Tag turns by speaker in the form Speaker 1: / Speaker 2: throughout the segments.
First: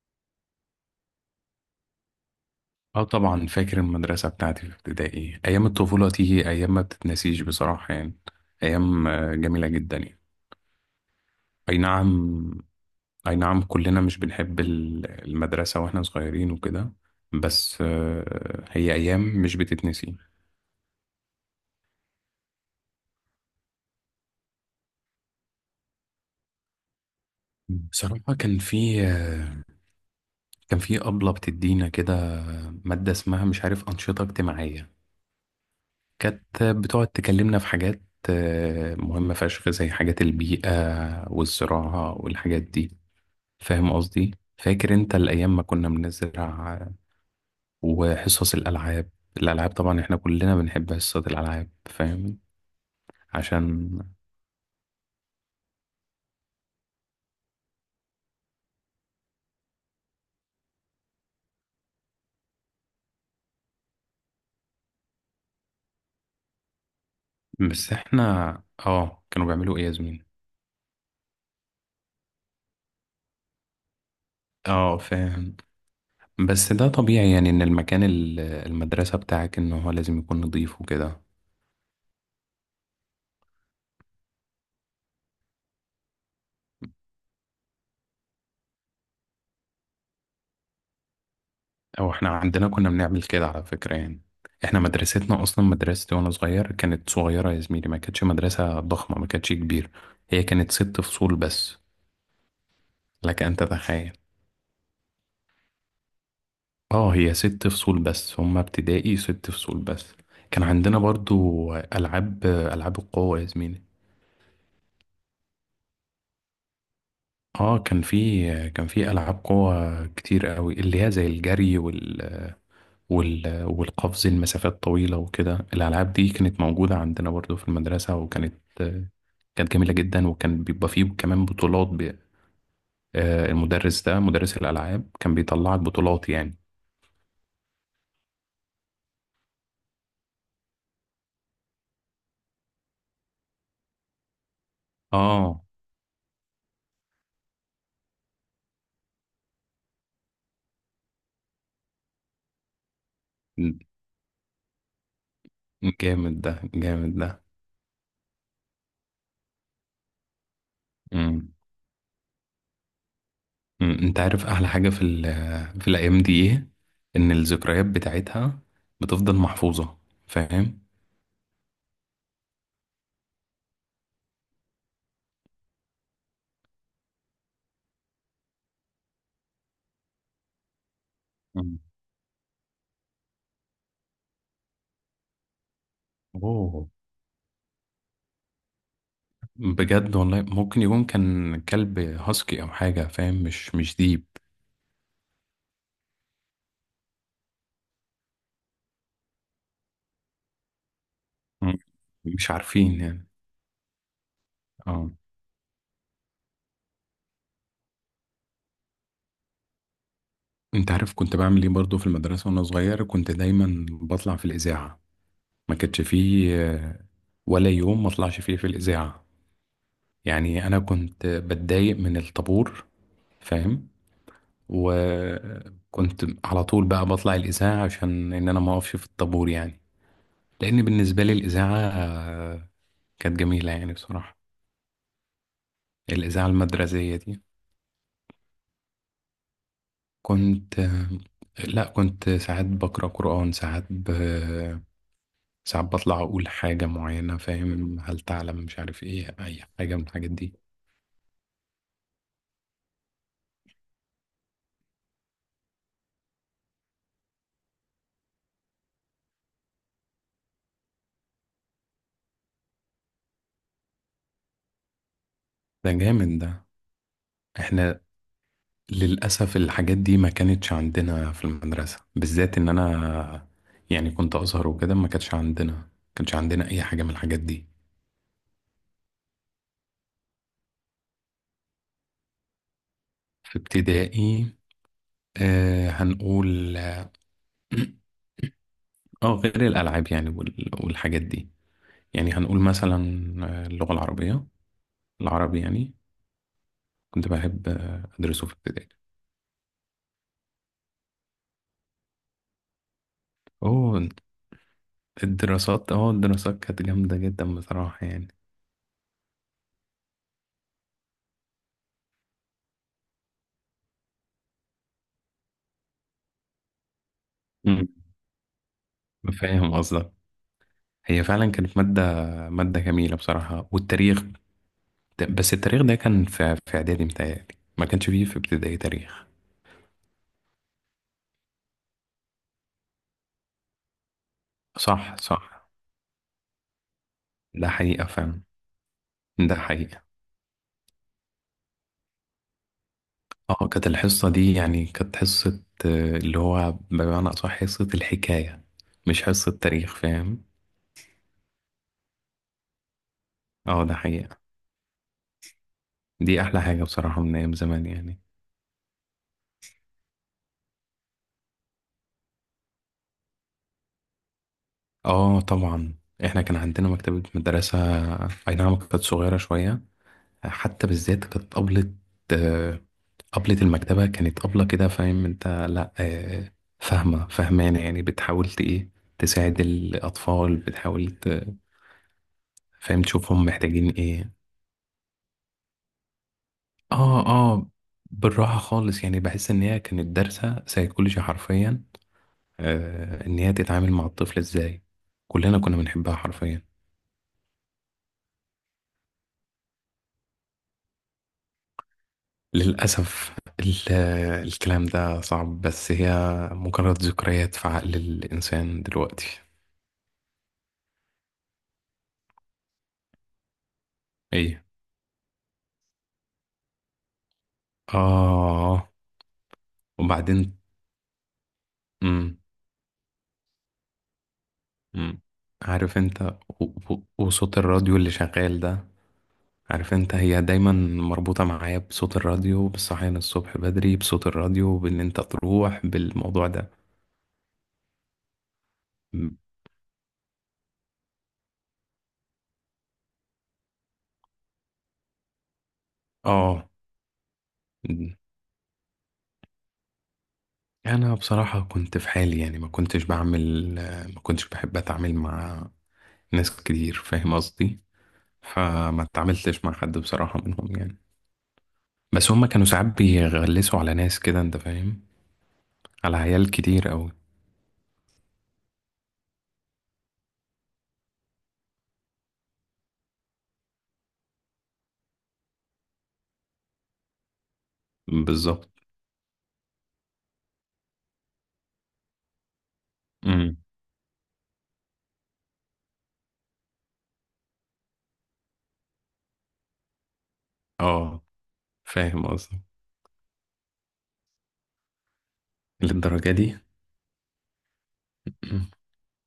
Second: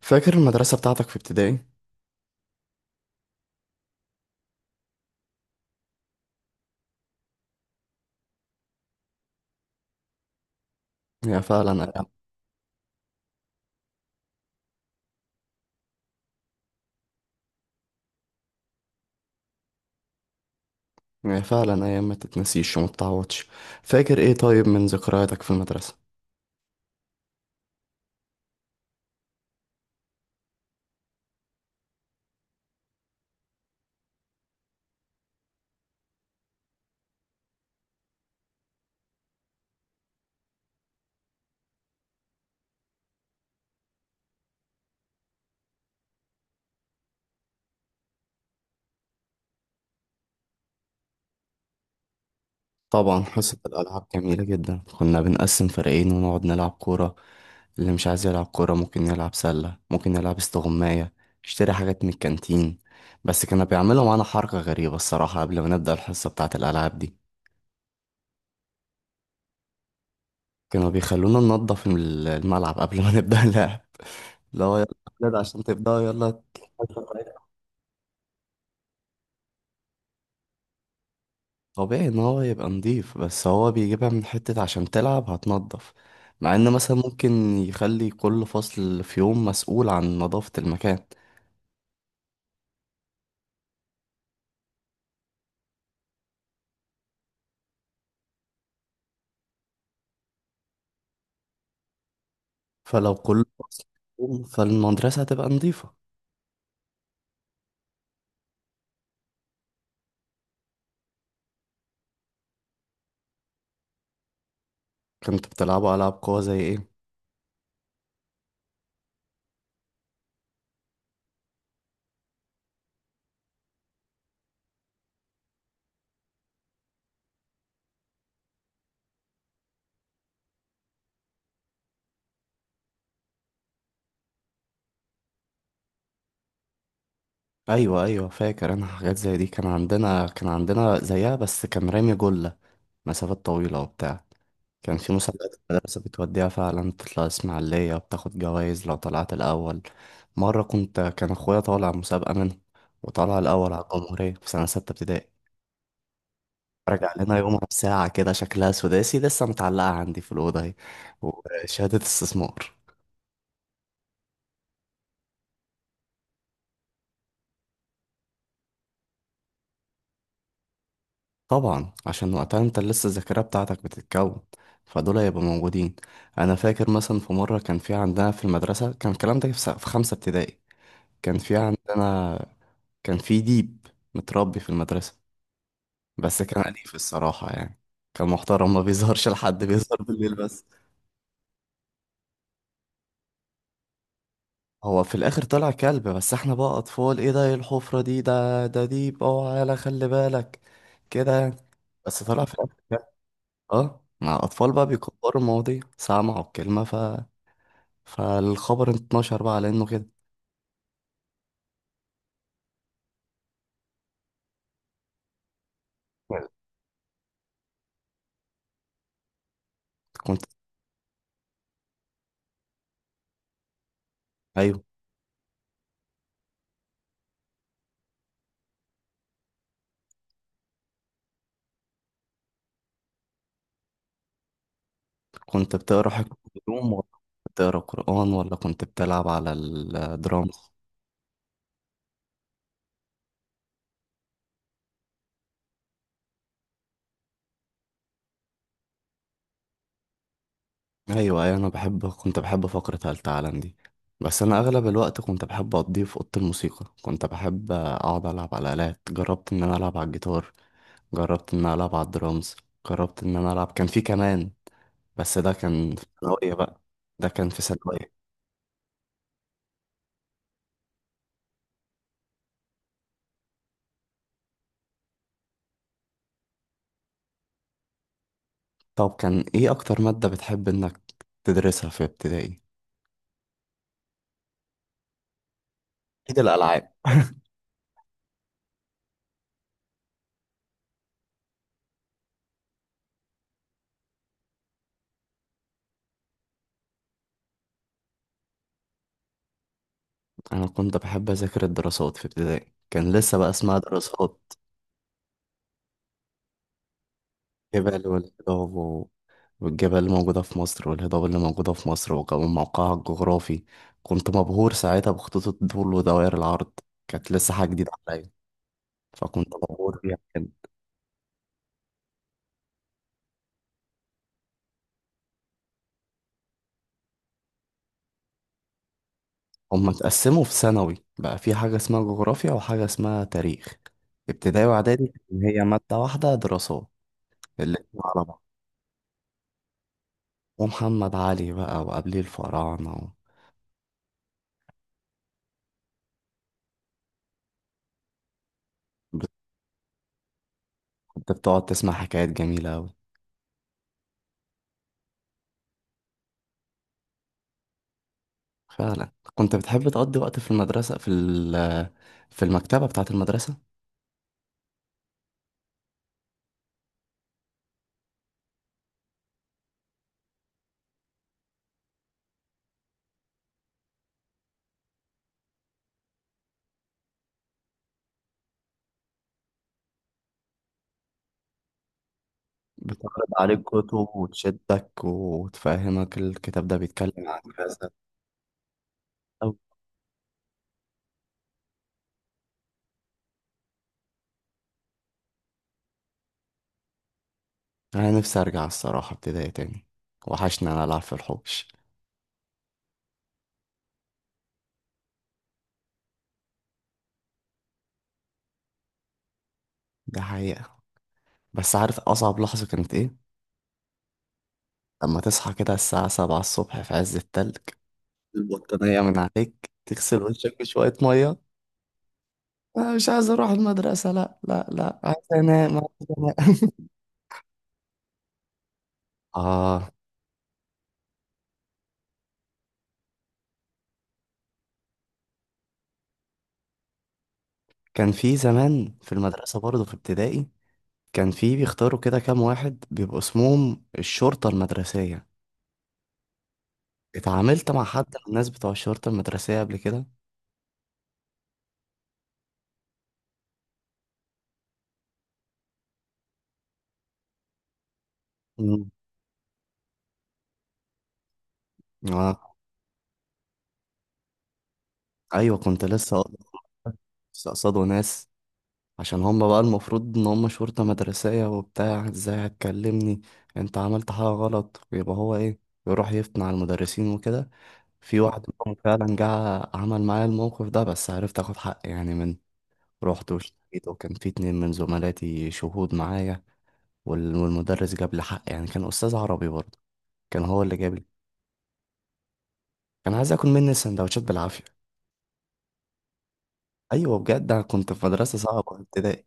Speaker 1: فاكر المدرسة بتاعتك في ابتدائي؟
Speaker 2: اه، طبعا فاكر المدرسة بتاعتي في ابتدائي. أيام الطفولة دي أيام ما بتتنسيش بصراحة يعني. أيام جميلة جدا يعني.
Speaker 1: هي فعلا
Speaker 2: أي
Speaker 1: أيام.
Speaker 2: نعم. أي نعم، كلنا مش بنحب المدرسة وإحنا صغيرين وكده. بس هي أيام مش بتتنسي.
Speaker 1: هي فعلا أيام ما تتنسيش وما تتعوضش. فاكر إيه طيب من ذكرياتك في المدرسة؟
Speaker 2: بصراحة كان في أبلة بتدينا كده مادة اسمها مش عارف أنشطة اجتماعية. كانت بتقعد تكلمنا في حاجات مهمة فشخ، زي حاجات البيئة والزراعة والحاجات دي، فاهم قصدي؟ فاكر انت الايام ما كنا بنزرع وحصص الالعاب. الالعاب طبعا احنا كلنا بنحب حصص الالعاب، فاهم؟
Speaker 1: طبعا حصة
Speaker 2: عشان
Speaker 1: الألعاب جميلة جدا، كنا بنقسم فريقين ونقعد نلعب كورة. اللي مش عايز يلعب كورة ممكن يلعب سلة، ممكن يلعب استغماية، يشتري حاجات من الكانتين. بس كانوا بيعملوا معانا حركة غريبة الصراحة قبل ما نبدأ الحصة بتاعة الألعاب دي.
Speaker 2: بس احنا اه، كانوا بيعملوا ايه يا زميلي؟
Speaker 1: كانوا بيخلونا ننضف الملعب قبل ما نبدأ اللعب. اللي هو يلا
Speaker 2: اه
Speaker 1: يا ولاد
Speaker 2: فاهم.
Speaker 1: عشان تبدأوا، يلا.
Speaker 2: بس ده طبيعي يعني، ان المكان المدرسة بتاعك ان هو لازم يكون نظيف وكده.
Speaker 1: طبيعي ان هو يبقى نضيف، بس هو بيجيبها من حتة عشان تلعب هتنضف. مع ان مثلا ممكن يخلي كل فصل في يوم مسؤول عن نظافة المكان،
Speaker 2: او احنا عندنا كنا بنعمل كده على فكرة يعني. احنا مدرستنا اصلا مدرستي وانا صغير كانت صغيرة يا زميلي، ما كانتش مدرسة ضخمة، ما كانتش كبيرة. هي كانت ست فصول بس.
Speaker 1: فلو
Speaker 2: لك
Speaker 1: كل
Speaker 2: ان
Speaker 1: فصل
Speaker 2: تتخيل.
Speaker 1: في يوم فالمدرسة هتبقى نضيفة.
Speaker 2: اه، هي ست فصول بس، هما ابتدائي ست فصول بس. كان عندنا برضو ألعاب القوة يا زميلي.
Speaker 1: كنت بتلعبوا ألعاب قوة زي ايه؟
Speaker 2: اه، كان في ألعاب قوة كتير قوي، اللي هي زي الجري والقفز المسافات طويلة وكده. الألعاب دي كانت موجودة عندنا برضو في المدرسة، وكانت جميلة جدا، وكان بيبقى فيه كمان بطولات ب... آه، المدرس ده مدرس الألعاب كان بيطلعك بطولات يعني.
Speaker 1: ايوه ايوه، فاكر انا حاجات زي دي. كان عندنا زيها، بس كان رامي جلة، مسافات طويلة وبتاع. كان في مسابقات
Speaker 2: اه
Speaker 1: المدرسة بتوديها فعلا، بتطلع إسماعيلية، بتاخد جوايز لو طلعت الأول. مرة كنت، كان أخويا طالع مسابقة منه، وطلع الأول على الجمهورية في سنة 6 ابتدائي.
Speaker 2: جامد ده، جامد
Speaker 1: رجع
Speaker 2: ده.
Speaker 1: لنا يومها بساعة كده شكلها سداسي لسه متعلقة عندي في الأوضة أهي،
Speaker 2: مم.
Speaker 1: وشهادة استثمار.
Speaker 2: انت عارف احلى حاجة في في الايام دي ايه؟ ان الذكريات بتاعتها بتفضل محفوظة، فاهم؟
Speaker 1: طبعا عشان وقتها أنت لسه الذاكرة بتاعتك بتتكون، فدول هيبقوا موجودين. أنا فاكر مثلا في مرة كان في عندنا في المدرسة، كان الكلام ده في في 5 ابتدائي. كان في
Speaker 2: مم.
Speaker 1: عندنا، كان في ديب متربي في المدرسة، بس كان
Speaker 2: اوه.
Speaker 1: أليف الصراحة يعني. كان محترم، ما بيظهرش لحد، بيظهر
Speaker 2: بجد
Speaker 1: بالليل
Speaker 2: والله،
Speaker 1: بس.
Speaker 2: ممكن يكون كان كلب هاسكي او حاجة، فاهم، مش ديب.
Speaker 1: هو في الآخر طلع كلب، بس احنا بقى أطفال: ايه ده؟ ايه الحفرة دي؟ ده ده ديب، اوعى، يالا خلي بالك كده يعني.
Speaker 2: مم.
Speaker 1: بس طلع
Speaker 2: مش
Speaker 1: في الآخر كلب.
Speaker 2: عارفين يعني.
Speaker 1: اه، مع أطفال بقى
Speaker 2: اه.
Speaker 1: بيكبروا المواضيع، سمعوا الكلمة فالخبر اتنشر بقى على إنه كده.
Speaker 2: انت عارف كنت بعمل ايه برضو في المدرسة وانا صغير؟ كنت دايما بطلع في الإذاعة. ما كانش فيه ولا يوم ما اطلعش فيه في الإذاعة.
Speaker 1: كنت،
Speaker 2: يعني انا كنت بتضايق من الطابور، فاهم؟
Speaker 1: أيوه
Speaker 2: وكنت على طول بقى بطلع الإذاعة عشان إن أنا ما أقفش في الطابور يعني. لأن بالنسبة لي الإذاعة كانت جميلة يعني بصراحة.
Speaker 1: كنت بتقرا حاجة في
Speaker 2: الإذاعة
Speaker 1: الهدوم، ولا
Speaker 2: المدرسية دي.
Speaker 1: كنت بتقرا قرآن، ولا كنت بتلعب على الدرامز؟
Speaker 2: كنت آه، لا، كنت ساعات بقرأ قرآن، ساعات بطلع أقول حاجة معينة، فاهم، هل تعلم، مش عارف إيه، أي حاجة من الحاجات دي.
Speaker 1: ايوه أيوة، انا بحب كنت بحب فقرة هل تعلم دي. بس انا اغلب الوقت كنت بحب اقضيه في اوضه الموسيقى، كنت بحب اقعد العب على الالات. جربت ان انا العب على الجيتار، جربت ان انا العب على الدرامز، جربت ان انا العب، كان في كمان، بس ده
Speaker 2: ده
Speaker 1: كان في
Speaker 2: جامد
Speaker 1: ثانويه
Speaker 2: ده.
Speaker 1: بقى. ده كان في
Speaker 2: إحنا
Speaker 1: ثانويه.
Speaker 2: للأسف الحاجات دي ما كانتش عندنا في المدرسة، بالذات إن أنا يعني كنت أزهر وكده. ما كانش عندنا أي حاجة من الحاجات دي.
Speaker 1: طب كان ايه اكتر ماده بتحب انك تدرسها في ابتدائي؟
Speaker 2: في ابتدائي؟
Speaker 1: اكيد
Speaker 2: هنقول.
Speaker 1: الالعاب.
Speaker 2: اه، غير الألعاب يعني والحاجات دي. يعني هنقول مثلا اللغة العربية، العربي يعني. كنت بحب أدرسه في ابتدائي.
Speaker 1: انا كنت بحب اذاكر الدراسات في ابتدائي، كان لسه بقى اسمها
Speaker 2: أوه.
Speaker 1: دراسات.
Speaker 2: الدراسات، الدراسات كانت جامدة جدا بصراحة
Speaker 1: جبل
Speaker 2: يعني.
Speaker 1: والجواب، والجبال اللي موجودة في مصر والهضاب اللي موجودة في مصر، وكمان موقعها الجغرافي. كنت مبهور ساعتها بخطوط الطول ودوائر العرض، كانت لسه حاجة
Speaker 2: مم.
Speaker 1: جديدة عليا، فكنت
Speaker 2: فاهم
Speaker 1: مبهور
Speaker 2: قصدك.
Speaker 1: بيها كده.
Speaker 2: هي فعلا كانت مادة، جميلة بصراحة. والتاريخ، بس التاريخ ده كان في اعدادي متهيألي، ما كانش فيه في ابتدائي تاريخ.
Speaker 1: هما اتقسموا في ثانوي بقى في حاجة اسمها جغرافيا وحاجة اسمها تاريخ. ابتدائي وإعدادي
Speaker 2: صح،
Speaker 1: كان هي
Speaker 2: صح،
Speaker 1: مادة واحدة، دراسات،
Speaker 2: ده
Speaker 1: الاتنين
Speaker 2: حقيقة
Speaker 1: على بعض.
Speaker 2: فعلا. ده حقيقة.
Speaker 1: ومحمد علي بقى وقبليه الفراعنة
Speaker 2: اه كانت الحصة دي يعني كانت حصة اللي هو بمعنى أصح حصة الحكاية، مش حصة تاريخ، فاهم؟
Speaker 1: كنت بتقعد تسمع حكايات جميلة أوي.
Speaker 2: اه ده حقيقة. دي أحلى حاجة بصراحة من أيام زمان يعني.
Speaker 1: فعلا كنت بتحب تقضي وقت في المدرسة في في المكتبة بتاعة المدرسة.
Speaker 2: اه طبعا، احنا كان عندنا مكتبة مدرسة. أي نعم، كانت صغيرة شوية. حتى بالذات كانت أبلة طبلة المكتبة، كانت طبلة كده، فاهم انت، لا فاهمة فاهمانة يعني، بتحاول ايه، تساعد الأطفال، بتحاول فاهم،
Speaker 1: بتعرض
Speaker 2: تشوفهم
Speaker 1: عليك
Speaker 2: محتاجين
Speaker 1: كتب
Speaker 2: ايه.
Speaker 1: وتشدك وتفهمك الكتاب ده بيتكلم
Speaker 2: اه
Speaker 1: عن
Speaker 2: اه.
Speaker 1: كذا،
Speaker 2: بالراحة خالص يعني. بحس
Speaker 1: أو
Speaker 2: ان هي كانت دارسة سيكولوجي حرفيا. ان هي تتعامل مع الطفل ازاي. كلنا كنا بنحبها حرفيا.
Speaker 1: أنا نفسي أرجع الصراحة ابتدائي تاني، وحشني أنا ألعب في الحوش.
Speaker 2: للأسف الكلام ده صعب، بس هي مجرد ذكريات في عقل الإنسان دلوقتي.
Speaker 1: ده حقيقة. بس عارف أصعب لحظة كانت إيه؟
Speaker 2: ايه؟
Speaker 1: لما تصحى كده الساعة 7 الصبح في عز التلج،
Speaker 2: اه.
Speaker 1: البطانية من عليك، تغسل وشك
Speaker 2: وبعدين؟
Speaker 1: بشوية مية. أنا مش عايز أروح المدرسة، لأ لأ لأ، عايز
Speaker 2: مم.
Speaker 1: أنام، عايز
Speaker 2: عارف انت، و-
Speaker 1: أنام.
Speaker 2: وصوت الراديو اللي شغال ده.
Speaker 1: آه.
Speaker 2: عارف انت، هي دايما مربوطة معايا بصوت الراديو، بالصحيان الصبح بدري بصوت الراديو، بان انت تروح بالموضوع ده.
Speaker 1: كان في زمان في
Speaker 2: م-
Speaker 1: المدرسة برضه في ابتدائي، كان في بيختاروا كده كام واحد بيبقوا اسمهم الشرطة المدرسية.
Speaker 2: اه.
Speaker 1: اتعاملت مع حد
Speaker 2: م-
Speaker 1: من الناس بتوع الشرطة المدرسية قبل كده؟
Speaker 2: انا بصراحة كنت في حالي يعني، ما كنتش بحب اتعامل مع ناس كتير، فاهم قصدي؟
Speaker 1: مم.
Speaker 2: فما اتعاملتش مع حد بصراحة منهم يعني. بس هما
Speaker 1: آه.
Speaker 2: كانوا ساعات بيغلسوا على ناس كده، انت فاهم،
Speaker 1: أيوة كنت
Speaker 2: على
Speaker 1: لسه
Speaker 2: عيال كتير قوي.
Speaker 1: لسه قصادوا ناس، عشان هم بقى المفروض إن هم شرطة مدرسية وبتاع، ازاي هتكلمني؟ انت عملت حاجة غلط ويبقى هو ايه، يروح يفتن على المدرسين وكده. في واحد
Speaker 2: بالظبط.
Speaker 1: منهم فعلا جه عمل معايا الموقف ده، بس عرفت اخد حقي يعني. من، رحت
Speaker 2: امم
Speaker 1: واشتكيت، وكان في 2 من زملاتي شهود معايا، والمدرس جاب لي حق يعني. كان أستاذ عربي برضه، كان هو اللي جاب لي.
Speaker 2: اه فاهم قصدي.
Speaker 1: كان عايز آكل مني السندوتشات بالعافية.
Speaker 2: للدرجة دي؟
Speaker 1: أيوة بجد، أنا كنت في مدرسة
Speaker 2: م-
Speaker 1: صعبة في ابتدائي،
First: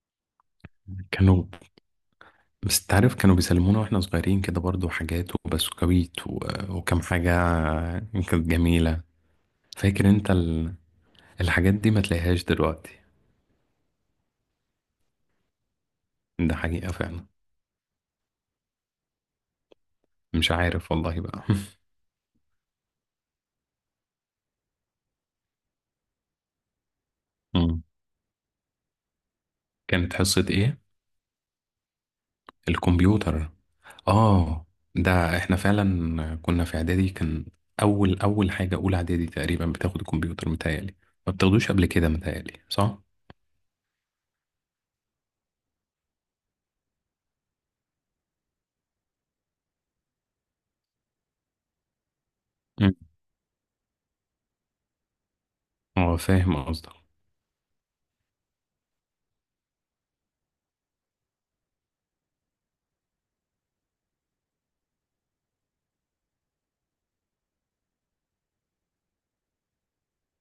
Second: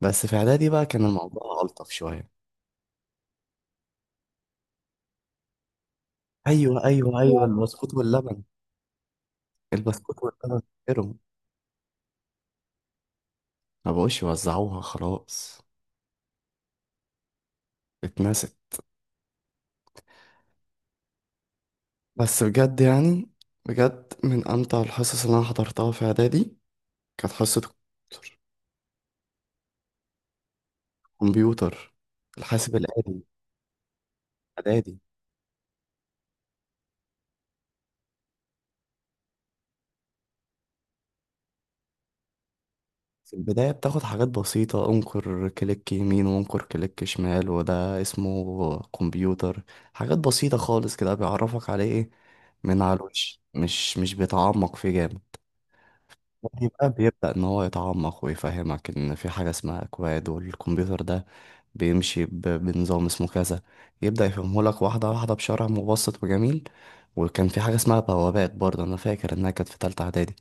Speaker 1: بس في إعدادي بقى كان
Speaker 2: كانوا
Speaker 1: الموضوع ألطف شوية.
Speaker 2: بس تعرف، كانوا بيسلمونا واحنا صغيرين كده برضو حاجات وبسكويت
Speaker 1: أيوة
Speaker 2: وكم
Speaker 1: أيوة
Speaker 2: حاجة،
Speaker 1: أيوة، البسكوت
Speaker 2: كانت
Speaker 1: واللبن.
Speaker 2: جميلة. فاكر
Speaker 1: البسكوت
Speaker 2: انت
Speaker 1: واللبن، فاكرهم.
Speaker 2: الحاجات دي ما تلاقيهاش دلوقتي.
Speaker 1: ما بقوش يوزعوها خلاص،
Speaker 2: ده حقيقة فعلا.
Speaker 1: اتنست.
Speaker 2: مش عارف والله بقى.
Speaker 1: بس بجد يعني، بجد من أمتع الحصص اللي أنا حضرتها في إعدادي كانت حصة
Speaker 2: مم. كانت حصة ايه؟
Speaker 1: كمبيوتر، الحاسب الآلي.
Speaker 2: الكمبيوتر. اه.
Speaker 1: إعدادي.
Speaker 2: ده احنا فعلا كنا في اعدادي. اول، اول حاجة اولى اعدادي تقريبا بتاخد الكمبيوتر متهيألي، ما بتاخدوش قبل كده متهيألي، صح؟
Speaker 1: في البداية بتاخد حاجات بسيطة: انقر كليك يمين وانقر كليك شمال وده اسمه كمبيوتر. حاجات بسيطة خالص كده، بيعرفك عليه ايه، من
Speaker 2: مم.
Speaker 1: على الوش، مش بيتعمق فيه جامد.
Speaker 2: اه فاهم
Speaker 1: يبقى
Speaker 2: قصدك.
Speaker 1: بيبدأ ان هو يتعمق ويفهمك ان في حاجة اسمها اكواد، والكمبيوتر ده بيمشي بنظام اسمه كذا. يبدأ يفهمهولك واحدة واحدة بشرح مبسط وجميل. وكان في حاجة اسمها بوابات برضه، انا فاكر انها كانت في تالتة اعدادي.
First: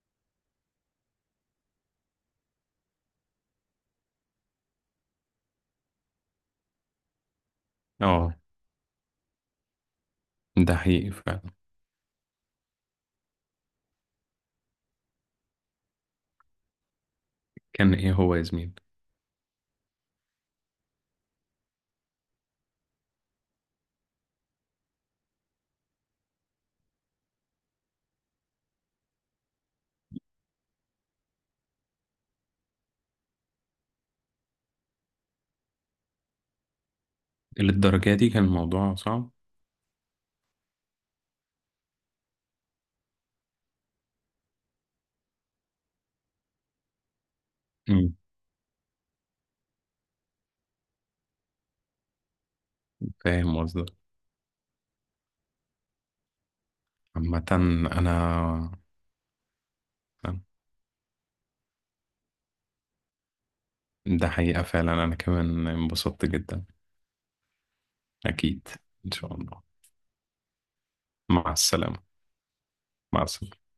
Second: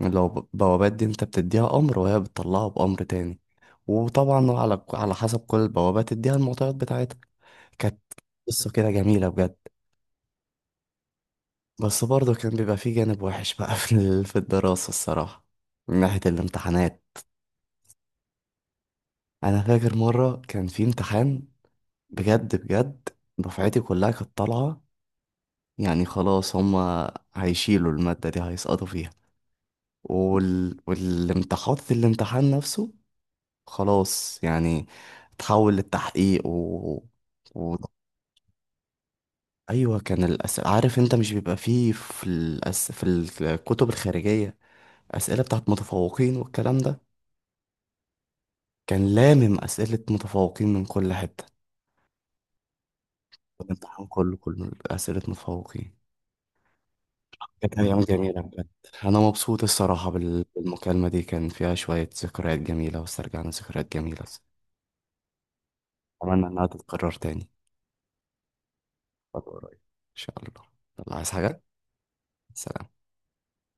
Speaker 1: لو بوابات دي انت بتديها امر وهي بتطلعه بامر تاني، وطبعا على حسب كل البوابات تديها المعطيات بتاعتها. كانت
Speaker 2: اه
Speaker 1: قصة كده جميلة بجد.
Speaker 2: ده حقيقي فعلا.
Speaker 1: بس برضه كان بيبقى فيه جانب وحش بقى في في الدراسة الصراحة، من ناحية الامتحانات.
Speaker 2: كان ايه هو يا زميل؟
Speaker 1: انا فاكر مرة كان في امتحان، بجد بجد، دفعتي كلها كانت طالعة، يعني خلاص هما هيشيلوا المادة دي هيسقطوا فيها. والامتحان، الامتحان نفسه، خلاص يعني، تحول للتحقيق و...
Speaker 2: للدرجة دي كان الموضوع صعب؟
Speaker 1: ايوه، كان الاسئله، عارف انت مش بيبقى فيه في في الكتب الخارجيه اسئله بتاعت متفوقين والكلام ده.
Speaker 2: مم.
Speaker 1: كان لامم اسئله متفوقين من كل حته،
Speaker 2: فاهم قصدك.
Speaker 1: الامتحان كله، كله اسئله متفوقين.
Speaker 2: عامة.
Speaker 1: كانت ايام
Speaker 2: انا
Speaker 1: جميله بجد. انا مبسوط الصراحه بالمكالمه دي، كان فيها شويه ذكريات جميله واسترجعنا ذكريات جميله.
Speaker 2: ده حقيقة فعلا، انا كمان انبسطت
Speaker 1: اتمنى انها
Speaker 2: جدا.
Speaker 1: تتكرر تاني
Speaker 2: اكيد. ان شاء
Speaker 1: فترة
Speaker 2: الله.
Speaker 1: قريبة. ان شاء الله. يلا، عايز
Speaker 2: مع
Speaker 1: حاجه؟
Speaker 2: السلامة.
Speaker 1: سلام.
Speaker 2: مع السلامة.